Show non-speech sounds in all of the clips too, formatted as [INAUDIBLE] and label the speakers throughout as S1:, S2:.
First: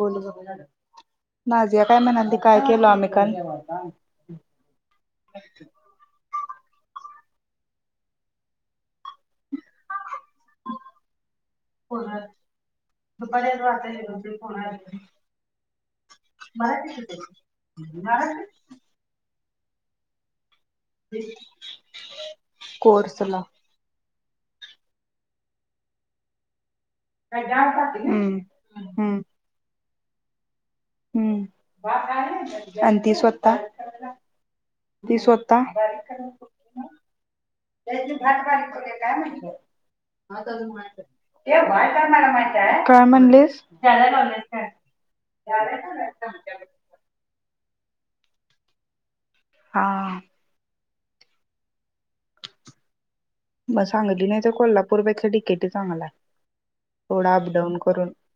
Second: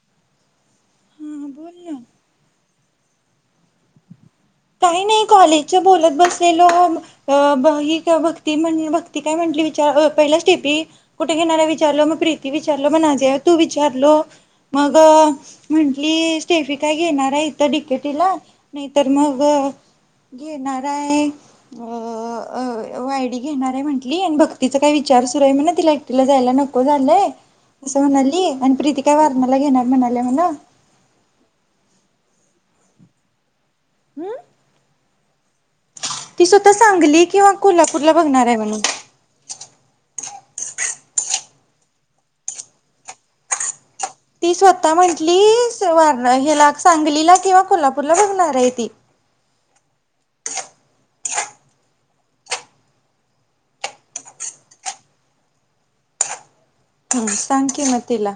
S1: बोलू
S2: हा बोल
S1: नाजिया काय
S2: ना
S1: म्हणाली काय केल आम्ही का?
S2: काही नाही कॉलेजच्या बोलत बसलेलो आ ही भक्ती म्हणली भक्ती ती काय म्हटली विचार पहिला स्टेफी कुठे घेणार आहे विचारलो मग प्रीती विचारलो मग आजे तू विचारलो मग म्हंटली स्टेफी काय घेणार आहे इथं डिकेटीला नाहीतर मग व्हय घेणार आहे अ अ वायडी
S1: कोर्सला
S2: घेणार आहे म्हण आणि भक्तीचा काय विचार आहे म्ह तिला एकटीला जायला नक हे आलंय, अस
S1: हम्म
S2: म्हणाली अन प्रीती काय
S1: हम्म
S2: वारनेला घेनार म्हणालिया म्हण
S1: हम्म आणि ती स्वतः
S2: हम्म
S1: ती स्व
S2: ती स्वतः सांगली किंवा कोल्हापूरला
S1: त्यास्नी भात
S2: बघणार आहे
S1: बारीक
S2: म्हणून
S1: होतोय काय म्हटलं. भात अजून व्हायचा हाय. काय म्हणलीस?
S2: ती स्वतः म्हंटली वारणा ह्याला सांगलीला किंवा कोल्हा तुला बघणार हाय ती.
S1: हा हा म सांगली नाही तर कोल्हापूरपेक्षा डी के टी चांगल हाय.
S2: हम् सांग की म तीला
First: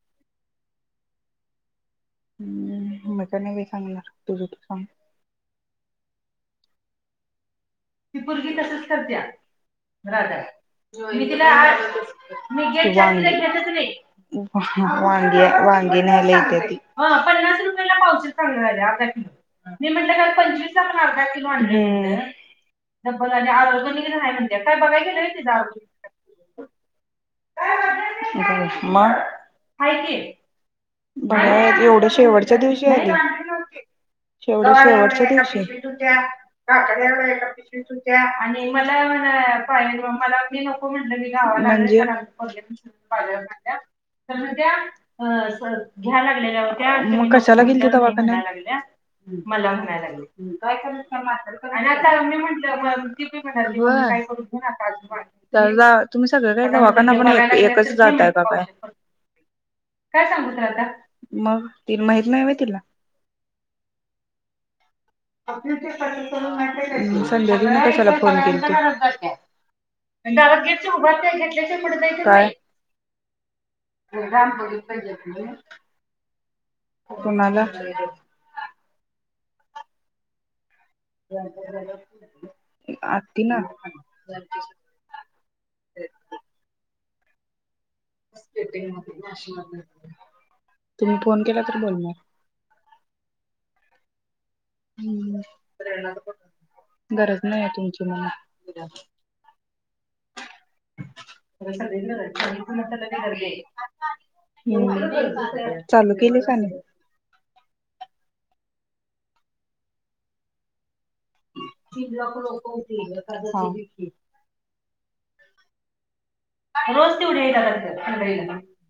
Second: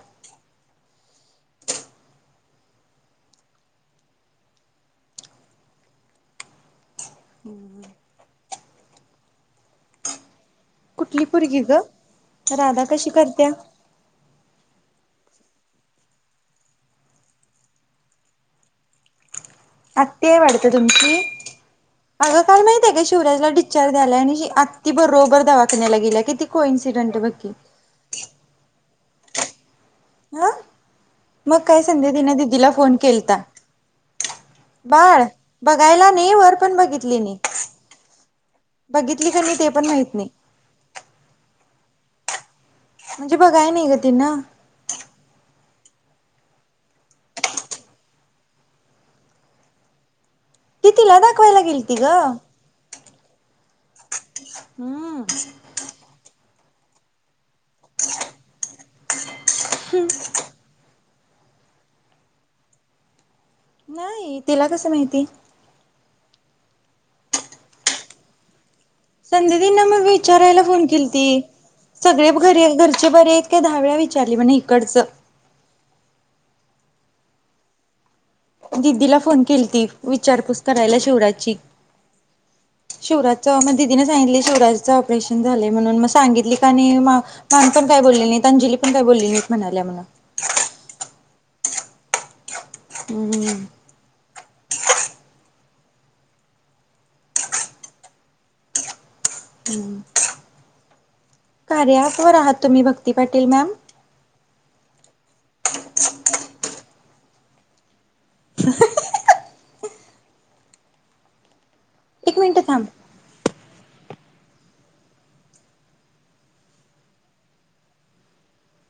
S1: हम् मी काय नाही बाई सांगणार तुझ तू सांग.
S2: हम्म हम्म
S1: ती पुरगी तशीच करतिया राधा.
S2: कुठली
S1: मी तिला
S2: पोरगी ग
S1: आज मी
S2: राधा
S1: गेटच्या
S2: कशी
S1: आत
S2: करत्या
S1: घेतच नई. वांगी, वांगी न्यायला येत्या ती. ह पन्नास रुपयाला पावशेर सांगालिया. मी म्हटलं
S2: आत्ती
S1: काय
S2: आहे
S1: पंचवीस
S2: वाटतं
S1: ला आपन
S2: तुमची
S1: अर्धा किलो आनलंय.
S2: अगं काल
S1: ह
S2: माहित हाय काय शिवराजला डिस्चार्ज द्यालाय आणि आत्ती
S1: बघाय गेलं होय
S2: बरोबर
S1: तिचं
S2: दवाखान्याला गेलीया किती
S1: ऑर्गॅनिक
S2: कोइन्सिडंट बघ की.
S1: म हाय
S2: हा मग काय
S1: की एवढ
S2: संध्या तिनं
S1: शेवटच्या
S2: दिदीला
S1: दिवशी
S2: फोन
S1: आहे.
S2: केलता
S1: शेवट
S2: बाळ
S1: शेवटच्या दिवशी
S2: बघायला नाही वर पण बघितली नाही
S1: तुमच्या आणि मला
S2: बघितली का नाही
S1: म्हण
S2: ते पण
S1: पानी आलंय
S2: माहित
S1: म्हणून
S2: नाही
S1: मला मी नको म्हंटल मी गावाला आली. म्हणजे पण
S2: म्हणजे बघाय नाही ग तिनं
S1: त्या अ स्वय घ्याय लागलेल्या होत्या. मग कशाला गेलती दवाखान्यात? मला म्हणाय लागलिया. ह काय
S2: ती
S1: करत
S2: तिला
S1: नाही म्हातारी.
S2: दाखवायला
S1: आणि
S2: गेलती
S1: आज
S2: ग
S1: करून बी म्हटलं. होय
S2: हम्म
S1: चल जा तुम्ही सगळं होय दवाखाना पण ये कस जाताय बघा? काय सांगू तुला अता? मग ति माहीत नाही होय तिला?
S2: नाही तिला कसं माहिती.
S1: आपलं ते ठर अ संध्याकाळी आणि कशाला फोन केलती?
S2: संध्याताईंना मी विचारायला फोन
S1: उभारत
S2: केलती
S1: नाही घेतल्याच्या पुढे जायचं
S2: सगळे
S1: नाही.
S2: घरी घरचे बरे आहेत का दहा वेळा विचारली म्हणे
S1: रामपूरीत
S2: इकडच
S1: कोणाला?
S2: दिदीला फोन केलती विचारपूस करायला शिवराजची
S1: आत्तीना?
S2: शिवराजचं म दिदीने सांगितलं शिवराजचं ऑपरेशन झालं म्हणून म सांगितली का नाही मा [INAUDIBLE] पण काय बोलली नाहीत अंजली पण काय बोलली नाहीत म्हणाल्या म्हणून
S1: तुम्ही फोन केला तर बोलणार.
S2: [INAUDIBLE]
S1: गरज नायये तुमची मला [INAUDIBLE]
S2: कार्या ॲप वर आहात तुम्ही भक्ती पाटील मॅम
S1: चालू केली का नाय.
S2: [INAUDIBLE]
S1: [INAUDIBLE] लक
S2: एक मिनिट
S1: लोक
S2: थांब
S1: होती. एखाद [INAUDIBLE] रोज तेवढी [UNINTELLIGIBLE]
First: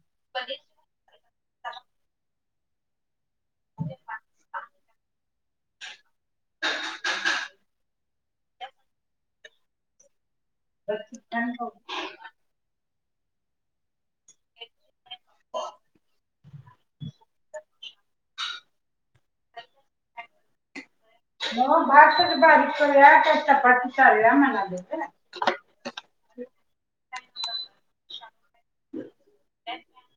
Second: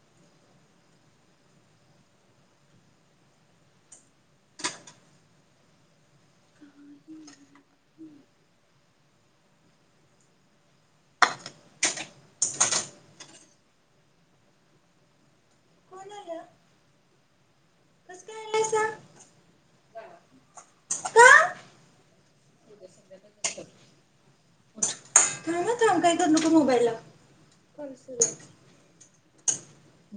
S1: [INAUDIBLE] [INAUDIBLE]
S2: कोण आलं कसं काय आलायसा का
S1: हो भात बारीक करुया ते चपाती चालू हाय म्हणलोत ग
S2: कर नको मोबाईलला करू सुरवात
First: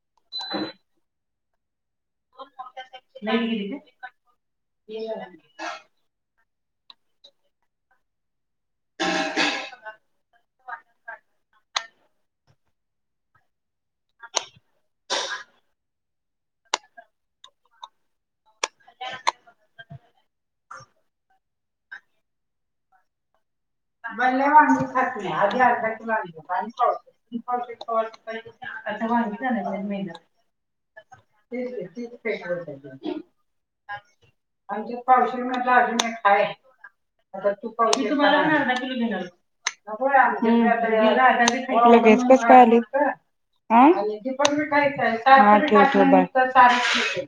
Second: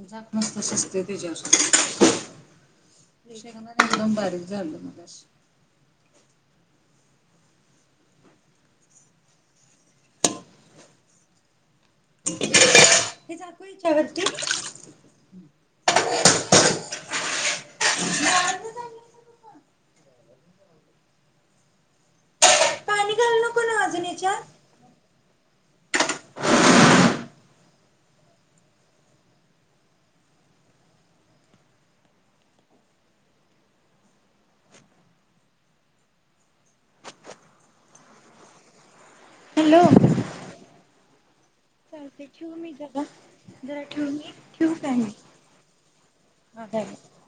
S2: झाक मस्त शिजतंय तेज्यावर [UNINTELLIGIBLE]
S1: लाईट गेली
S2: एकदम बारीक झालं मग अस
S1: काय? [UNINTELLIGIBLE]
S2: हे झाकु हेच्यावरती
S1: [INAUDIBLE]
S2: पाणी घालू नको ना अजून याच्यात.
S1: [UNINTELLIGIBLE] [UNINTELLIGIBLE] [INAUDIBLE] [INAUDIBLE] [UNINTELLIGIBLE]
S2: हॅलो. चालते ठेवू मी जरा जरा ठेवू मी ठेवू काय मी.
S1: हा ठेव ठेव
S2: हा ठेवा.
S1: बाय.